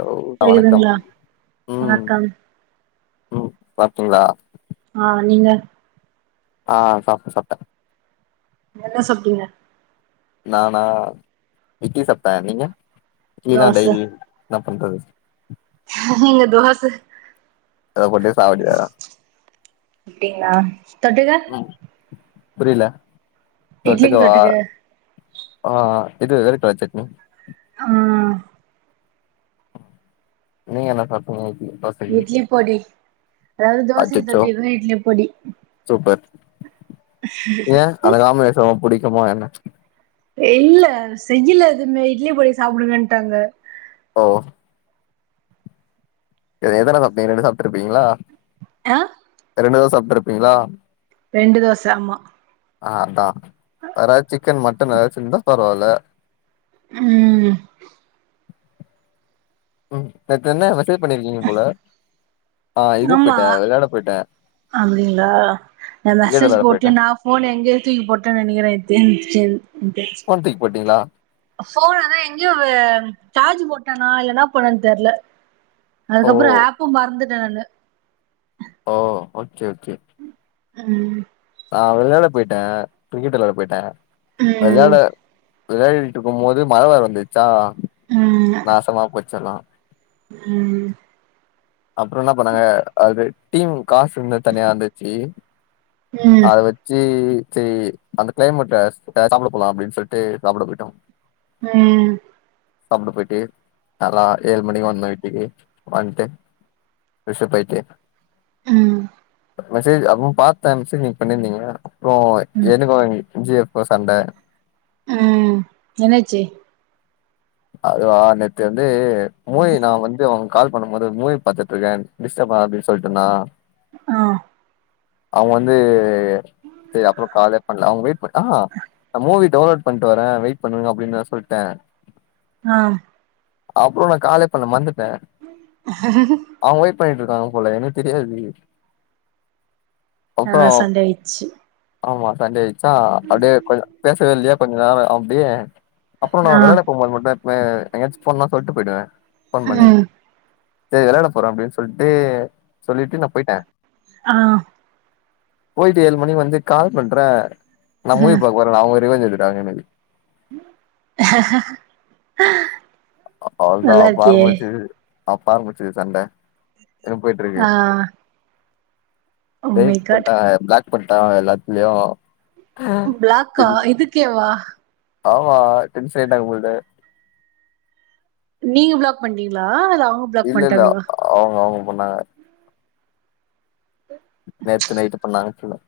அ வணக்கம் கேக்குதுங்களா ம் வணக்கம் ம் நல்லாருக்கீங்களா ஆ நீங்க ஆ சாப்ட சாப்ட என்ன சாப்டீங்க நானா இட்லி சாப்ட நீங்க இட்லி தா டெய்லியு என்ன பண்றது நீங்க தோச அத போட்டே சாவடிக்கிரான் அப்டிங்களா தொட்டுக்க ம் புரியல இட்லிக்கு தொட்டுக்கவா தொட்டுக்க ஆ இது வேர்கடலை சட்னி ஆ நீங்க என்னா சாப்பிட்டிங்க இட்லி பொடி அதாவது தோசைக்கு அச்சச்சோ தொட்டி இரு இட்லி பொடி ஏன் அது காமல் வெஷம் புடிக்குமா என்ன இல்ல செய்யல எதுவுமே இட்லி பொடி சாப்பிடுங்கன்ட்டாங்க ஓ எதனால அப்டி ரெடி சாப்பிட் இருப்பீங்களா ஆ ரெண்டு தோசை சாப்ட்டு இருப்பீங்களா ரெண்டு தோச ஆமா ஆ அதான் வேற ஏதாவது சிக்கன் மட்டன் ஏதாச்சும் இருந்தா பரவாயில்ல ம் ம் நேத்து என்ன மெசேஜ் பண்ணிருக்கீங்க போல ஆ இது ஆமா போயிட்ட வெளையாட போயிட்ட அப்படிங்களா நான் கேம் மெசேஜ் வெளையாட போயிட்ட போட்டு நான் போன் எங்க தூக்கி போட்டு நினைக்கிறேன் ஃபோன் துக்கி போட்டீங்களா போன்தான் எங்கயோ சார்ஜ் போட்டோனா இல்லன்னா பண்ணேன்னு தெர்ல ஓ அதுக்கப்புறம் ஆப்பும் மறந்துட் தெர்ல ஓ செரி செரி ம் நான் விளையாட போயிட்டேன் கிரிக்கெட் விளையாட போயிட்டேன் ம் விளையாட விளையாடிட்டு இருக்கும் போது மழை வேற வந்துச்சா ம் நாசமா போச்சலாம் ம் அப்புறம் என்ன பண்ணாங்க அது டீம் காசு இருந்த தனியா இருந்துச்சு ம் அத வச்சு சரி அந்த கிளைமேட்ல சாப்பிட போலா அப்டின்னு சொல்லிட்டு சாப்பிட போயிட்டோ உம் சாப்ட போயிட்டு நல்லா ஏழு மணிக்கு வந்தோ வீட்டுக்கு வந்துட்டு ப்ரஷ் அப் ஆய்ட்டு உம் மெசேஜ் அப்போ பாத்தே சரி நீங்க பண்ணிருந்தீங்க ஓ ம் எனக்கு வந் இப்போ சண்ட உம் என்னாச்சு அதுவா நேத்து வந்து மோயி நா வந்து அவங் கால் பண்ணு போது மூவி பாத்துட்டு இருக்கே டிஸ்ட்பாது அப்டின் சொல்ட்டனா ஆ அவுங்க வந்து அப்றோ காலே பண்ணல அவுங்க வெயிட் பண்ண ஆஹ மூவி டவுன்லோட் பண்ணிட்டு வரே வெயிட் பண்ணுங்க அப்டின்னு நா சொல்ட்டே ஆ அப்றோ நா காலே பண்ணல மரந்த அவுங்க பண்ணிட்டு இருக்காங்க போல எனக்கு தெரியாது அப்புறோ ஆ சண்டயாயிச்சு ஆமா சண்டே ஆயிச்சா அப்டியே கொஞ்ச ஓ பேசவே இல்லயா கொஞ்சோ நேரோ அப்டியே அப்றோ நா ஆ வெளயாட எங்காச்சு போலான்னா சொல்லிட்டு போயிடுவே ஃபோன் பண்ணிங்க ம் சரி வெளயாட போறே அப்டின்னு சொல்ட்டு சொல்லிட்டு நா போயிட்டே ஆ போயிட்டு ஏழு மணிக்கு வந்து கால் பண்றே நா மூவி பக்க வரா அவுங்க ரிவெஞ்ச் இது [unintelligible] ஹ [unintelligible] அவதா பாருமச்சி அப்ப ஆரம்பிச்சது சண்ட என்ன போயிட்டு ஆ இருக்கு ஓ மை காட் டேட்பட்ட பிளாக் பண்ணிடு ஆ எல்லாத்துலயோ ஒ பிளாக்கா இதுக்கேவா ஆமா டென்ஷ்னாய்டாங்க போல்டு நீங்க பிளாக் பண்டிங்களா அத அவ இல்ல இல்ல அவுங்க அவுங் பன்னாங்க நேத்து நைட்டு பண்ணாங்க ஆக்ச்வலா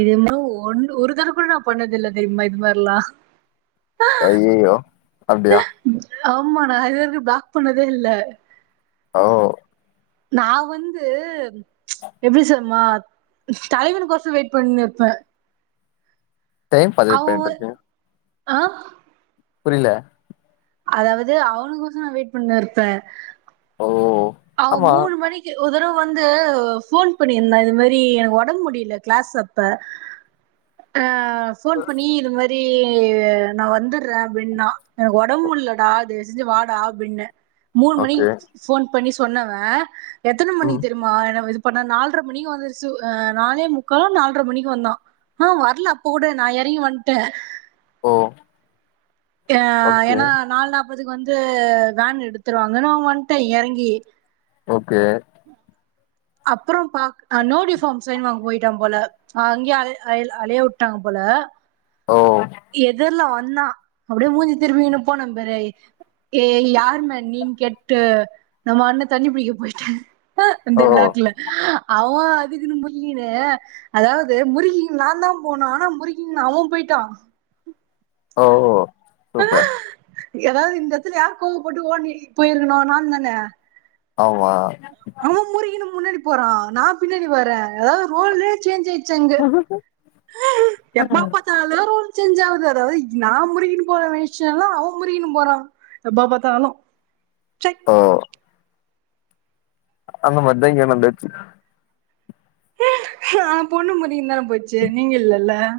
இது மாரி ஒன்னு ஒரு தரவ கூட நா பண்ணதில்ல தெரியுமா இது மாரிலா அய்யையோ அப்டியா ஆமா நா இதுவரயு பிளாக் பண்ணதே இல்ல ஓ நா வந்து எப்டி சொமா தலைவனு கொசரோ வெயிட் பண்ணிட்ருப்பே டைம் பதிவி பன்ட்ருக்கே ஆ புரில அதாவது அவனுக்கொசோ நா வெயிட் பண்ணின் இருப்பே ஓ அவே ஆமா மூணு மணிக்கு வொருதரவ வந்து ஃபோன் பண்ணிருந்தே இது மாரி எனக்கு ஒடம்பு முடியல கிளாஸ் அப்ப ஆ ஃபோன் பண்ணி இது மாரி ஏ நா வந்துட்றே அப்டின்னா எனக்கு ஒடம்பு முல்லடா தயவுச்செஞ்சு வாடா அப்டின்னே மூணு ஓகே மணிக்கு ஃபோன் பண்ணி சொன்னவே எத்தன மணிக்கி ம் தெரிமா என்ன இது இப்ப நா நால்ர மணிக்கு வந்துருச்சு ஆ நாளே முக்காலோ நால்ர மணிக்கு வந்தா ஆ வரல அப்போ கூட நா எறங்கி வன்ட்டே ஓ ஏ ஓகே ஏனா நாலு நா ப்பத்துக்கு வந்து வேன் எடுத்துருவாங்கனு நா வன்ட்டே எறங்கி ஓகே அப்பறோ பாக் நோ டியூஃபார்ம் சைன் வாங்க போயிட்டா போல அங்கயே அலையா விட்டாங்க போல ஓ எதல்லா வந்தா அப்டியே மூஞ்சி திருப்பிக்கினு போனேம் பாரு ஏ யாருமே நீன்னு கேட்டு நா பாட்னு தண்ணி புடிக்க போயிட்டே ஆ அந்த ஓ விளாட்ல அவே அதுக்குனு முறுக்கிக்குனு அதாவ்து முறுக்கிக்கினு நான்தா போணு ஆனா முறுக்கிக்கினு அவே போய்ட்டா ஓ ஓ சூப்பர் எதாவது இந்த எட்த்துல யாரு கோவப்பட்டு ஓடி போயிருக்கணு நான்தானே? ஆமா முன்னாடி போறா நா பின்னாடி வர்றே அதாவது ரோலே சேஞ்ச் ஆயிரு ச்சு அங்க எப்ப பாத்தாலு சேஞ்ச் ஆவுது அதாவது நா முறுக்கிக்கினு போலான்னு நெனச்சன்னா அவே முறுக்கிக்கினு போறா எப்ப பாத்தாலு. சை ஓ அந்த மாரிதா இங்க நடந்துருக்கு ஆ பொண்ணு முறுக்கிக்னா போச்சு நீங்க இல்லல்ல [inaudible]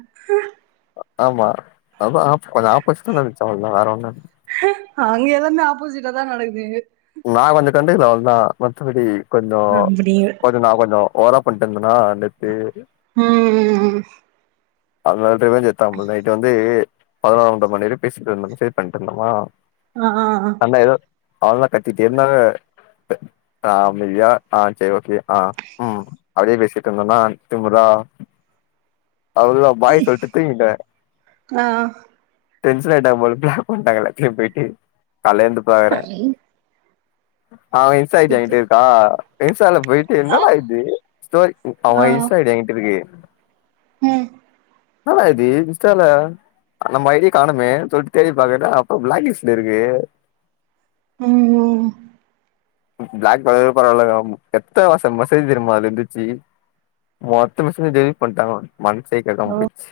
ஆமா அதா ஆப் கொஞ்ச ஆப்போசிட்டா நெனச்சே அவ்ளதா வேற ஒன்னு இல்ல அங்க எல்லாமே ஆப்போசிட்டாதா நடக்குது நா கொஞ்சோ கண்டுக்கல அவ்ளதா மத்தபடி கொஞ்சோ அப்டி கொஞ்சோ நா கொஞ்சோ ஓவரா பண்ட்டு இருந்தனா நேத்து ம் ம் ம் அதனால ரிவெஞ்ச் எடுத்தாப்புல நைட் வந்து பதனொன்ற மணி வரையு பேசிட்ருந்தோன்னு ஃபேக் பண்ட்டு இருந்தனா ஆ ஆ ஆ ஆ அவன்லா கத்திட்டே இருந்தா த ஆமா யே ஆ சேரி ஓகே ஆ ம் அப்டியே பேசிட்டு இருந்தனா திமிரா அவ்ளதா பாய் சொல்லிட்டு தூங்கிட்டே டென்சனாயிட்டா போல பிளாக் பண்ட்டாங்க எல்லாத்திலயு போய்ட்டு காலைல எழுந்து பாக்கறே அவ இன்ஸ்டா ஐ டி சுத்தி என்ட்ட இருக்கா இன்ஸ்டால போயிட்டு ஆ என்னடா இது ஸ்டோரி ஆ அவ இன்ஸ்டா ஐ டி என்கிட்ட இருக்கு ம் என்னடா இது இன்ஸ்டால நம்ம ஐ டி ய காணமே சொல்ட்டு தேடி பாக்கற அப்ப பிளாக்லிஸ்ட்ல இருக்கு ம் பிளாக் பன்னது பரவாயில்லக்கா எத்தன வருசம் மெசேஜ் தெரியுமா அதுல இருந்துச்சு மொத்த மெசேஜும் டெலிப் பண்ணிட்டாங்க மனசே கேக்கமா போயிடிச்சி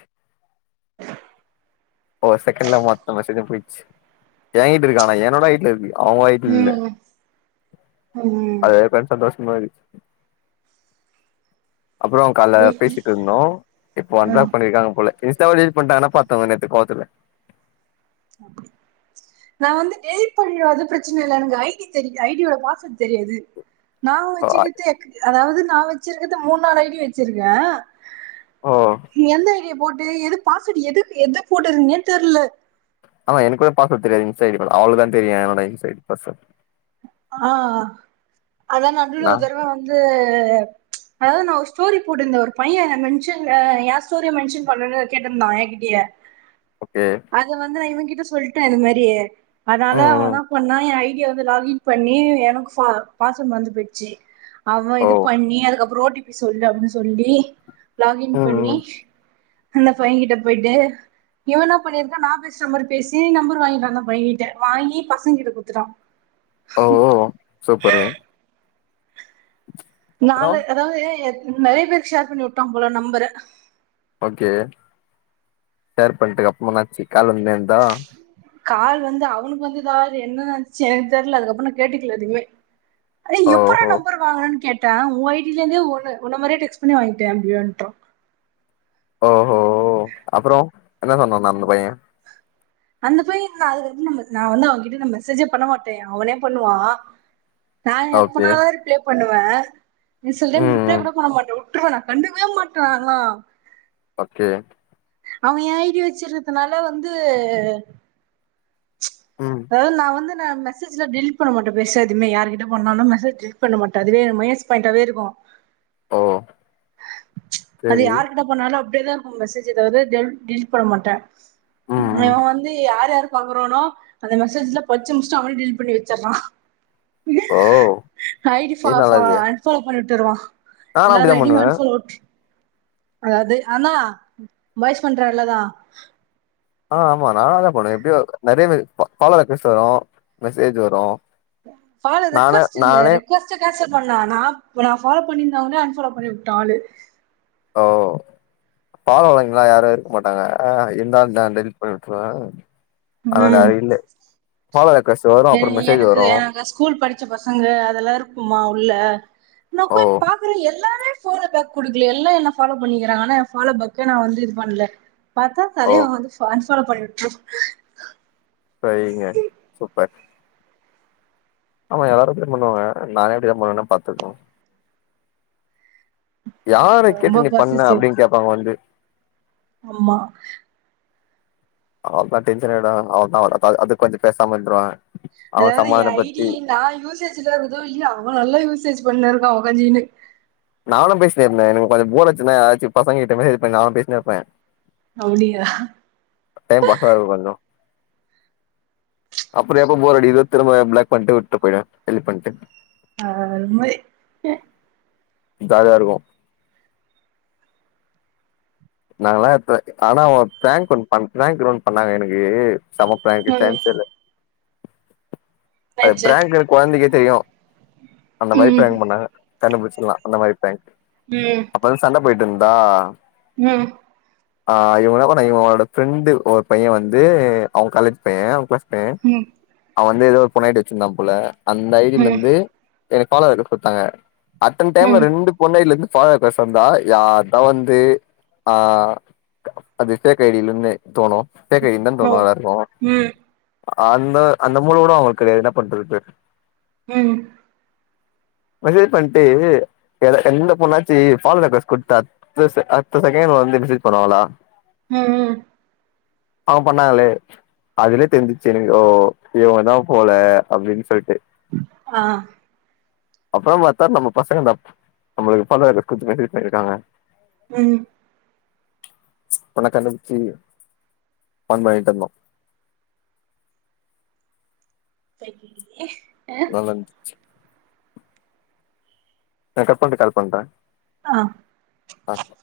ஓ செகண்ட்ல மொத்த மேசேஜம் போயிடிச்சு என் கிட்ட இருக்கு ஆனா என்னோட வீட்ல இருக்கு ம் ம் [unintelligible] மாரி அப்றோம் காலையில பேசிட்டு இருந்தோம் இப்போ வந்து தா பண்ணிருக்காங்க போல [unintelligible] நான் வந்து டெல்ட் பண்ண பிரச்சனை இல் எனக்கு ஐடி தெரிய ஐடியோட பாஸ்வேர்ட் தெரியாது நா. வச்சுக்கிறது அதாவது நா வச்சிருக்கது மூணு நாலு ஐ டி வச்சிருக்கேன் ஓ எந்த போட்டு எது பாச எது எத போட்டுதுன்னே தெரில ஆமா எனக்கு கூட பாஸ்வேர்டு தெரியாது இன்ஸ்டா ஐடி அவளுக்கு தான் தெரியும் என்னோட இன்ஸ்டா ஐடி பாஸ்வேர்ட் ஆ அதான் நடுயுள்ள நா ஒருதடவ வந்து அதாது நா ஒரு ஸ்டோரி போட்டிருந்தன் ஒரு பையன் மென்ஷன் என் ஸ்டோரிய மென்ஷன் பண்ணுன்னு கேட்டிருந்தான் என்கிட்ட ஓகே அத வந்து நா இவங்கிட் சொல்லிட்டேன் இந்த மாரி அதனால ம் அவ ம் என்ன பண்ணா என் ஐடியா வந்து லக்கின் பண்ணி எனக்கு பா பாஸ்வேர்டு மறந்து போயிடுச்சு அவ ஓ இது பண்ணி அதுக் ஓ டி பீ சொல்லு அப்டின்னு சொல்லி லாகின் ம் பண்ணி ம் அந்த பையங்கிட்ட போயிட்டு இவன் பண்ணிருக்கா நா பேசுற மாதிரி பேசி நம்பர் வாங்கிட்ட அந்த பையன்கிட்ட வாங்கி பசங்கிட்ட குடுத்துட்டான் ஓ ஓ சூப்பரு அப்றோ நாலு அதாது என் நெறைய பேருக்கு ஷேர் பண்ணி விட்டான் போல நம்பற ஓகே ஷேர் பண்ணிட்டுக்கு அப்பனாச்சு காலு வந்து இருந்தா கால் வந்து அவனுக்கு வந்து தரு என்னன்னு நடந்துச்சு எனக்கு தெரியல அதுக்கப்புறம் நான் கேட்டுக்கல எதுக்குமே அ எப்புற ஓஹோ நம்பருவாங்குன கேட் உ ஐடியில இருந்தே ஒ உன்ன மாரியே டெக்ஸ் பண்ணி வாங்கிட்டேன் அப்டின்டான் ஓ ஓ அப்றோ என்ன சொன்னான் அந்த பையன் அந்த பைய அது வந்து நம்ம நா வந்து அவங்கிட்ட நா மெசேஜே பண்ண மாட்ட அவனே பண்ணுவா நா ஓகே எப்பனாதா ரிப்ளே பண்ணுவ நீ சொல்லி நா ம் ரிப்ளே ம் கூட பண்ண மாட்ட உட் உட்ருவ நா கண்டுக்கவே மாட்டனாங்களா ஓகே அவ ஏ ஐடி வெச்சுருக்குறதுனால வந்து ம் அதா நா வந்து நா மெசேஜ்ல டெலிட் பண்ண மாட்ட பெருசா எதுமே யாரு கிட்ட ஃபோன் பண்ணாலு மெசேஜ் டெலிட் பண்ண மாட்ட அதுவே எனக்கு மைனஸ் பாயிண்டாவே இருக்கு ஓ அது சேரி யாரு கிட்ட போனாலு அப் அப்டியேதா இருக்கு மெசேஜ் மெசேஜ் எதாவது டெலிட் பண்ண மாட்ட ம் இவ ம் வந்து யார் யாருக் பாக்றோனு அந்த மெசேஜ்ல பச்சு முடுச்சுட்டு அவனே டெலிட் பண்ணி வெச்சர்றா ஓ ஐடி ஃபா இது நல்லாருக்கே அன் ஃபாலோ பண்ணியுட் ட்டுருவா நானு எல்லாரு அப்டிதா ஐடி பண்ணுவே அன் ஃபாலோட் அதாவது ஆனா பாயிஸ் பண்ற வேலதா ஆ ஆமா நானு அதா பண்ணுவ எப்டியோ நறையா ஃபாலோ பேஸ் வரு மெசேஜ் வரு ஃபோலோ அது நானே ரெக்வஸ்ட் இல்ல நானே ரெக்வஸ்ட்ட கேன்சல் பண்ணா நா ஃபாலோ பண்ணிருந்தவனே அன்ஃபாலோ பண்ணி உட்டா ஆளு ஓ ஃபாலோ வழங்குல்லா யாராரு இருக்க மாட்டாங்க அ இருந்தாலு நா டெலிட் பண்ணி உட்ருவ அந்த ம் ஐடில ஃபாலோ வேர் எனக்கு எனக்கு எங்க ஸ்கூல் படிச்ச பசங்க அதெல்லா இருக்குமா உள்ள நா ஓ போய் பாக்குற எல்லாமே ஃபாலோ பேக் குடுக்கல எல்லா என்ன ஃபாலோ பண்ணிக்கிறாங்கன்னா எ ஃபாலோபக்கே நா வந்து இது பண்ல பாத்தா ஓ தலைய வந்து ஃபான்ச் ஃபாலோ பண்ணி விட்ரு சேரிங்க சூப்பர் ஆமா எல்லாரு அப்டிதாம் பண்ணுவாங்க நானே அப்டிதா பண்ணுவனா பாத்துக்கோ யார கேட்டு ரொம்ப நீ பண்ண அப்டின் கேப்பாங்க வந்து ஆம்மா அவளதா டென்ஷன் ஆய்டுவாங்க அவள தா அதுக்கு கொஞ்ச பேசாமன்ட்ருவே அதாவது ஏ ஐ டி நா யூசேஜ்ல இருதோ இல்லையோ அவே நல்லா யூசேஜ் பண்ணு இருக்கா உகாஜின்னு நானு பேசினு இருந்தேன் எனக்கு கொஞ்ச போர் அட்சின்னா யாராச்சு பசங்க கிட்ட நா பேசினுருப்பே அப்டியா அப்பறோ எப்ப போறடிக்குதோ திரம பிளாக் பண்ட்டு விட்டு போயிடுவே டெலிட் பண்ட்டு அ அது மாரி ஜாலியா இருக்கு நாங்கலா [unintelligible] ஆனா ஒரு பிராங்க் பன்ட்டாங்க ப்ராங்க் ர ஒன் பண்ணாங்க எனக்கு செம பிரான்க்கு ம் சான்ஸ் சே இல்ல அது ஆச்சே பிராங்க்னு குழந்தைக்கே தெரியு அந்த மாரி பிராங் பண்ணாங்க கண்டுபிடிச்சுர்லா அந்த மாரி பிராங் அப்பதா சண்ட போயிட்டு இருந்தா உ ஆ இவ்ளோ நேரோ நா இவ இவனோட ஃப்ரெண்டு ஒரு பையே வந்து அவ காலேஜ் பைய அவ கிளாஸ் உ ம் அவ வந்து ஏதோ பொண்டாட்டி வச்சிருந்தா போல அந்த ஐ டில ம் இருந்து எனக்கு ஃபாலோ வேற கொடுத்தாங்க அத்தன டைம்ல ம் ரெண்டு பொண் ஐ டி ல இருந்து ஃபாலோ ரெக்யஸ்ட் வந்தா யார் தா வந்து ஆ அது ஃபேக் ஐ டிலனு தோனு ஃபேக் ஐ டினு தான தோணு ம் எல்லாருக்கு ம் அந்த அந்த மூல கூட அவங்களுக்கு கிடையாது என்ன பண்றது உ மெசேஜ் பண்ணிட்டு எந்த பொண்ணாச்சு ஃபாலோ ரெக்யஸ்ட் குடுத்தா அடுத்தஸ் [unintelligible] செகண்ட் வந்து மெசேஜ் பண்ணுவாங்களா உ உ அவங்க பண்ணாங்களே அதுலயே தெரிஞ்சிச்சு எனக்கு ஓ இவங்கதா போல அப்படின்னு சொல்லிட்டு ஆ அப்புற பாத்தா நம்ம பசங்க தா நம்மளுக்கு டிஃப்ரன்ட்டா ரெக்யஸ்ட் கொடுத்து மெசேஜ் பண்ணிருக்காங்க உ உண்ண கண்டுபுடிச்சி ஃபன் பன்னிட்ருந்தோ சேரி நல்லாருந்துச்சு நா கட் பண்ட்டு கால் பண்றே ஆ ஆமா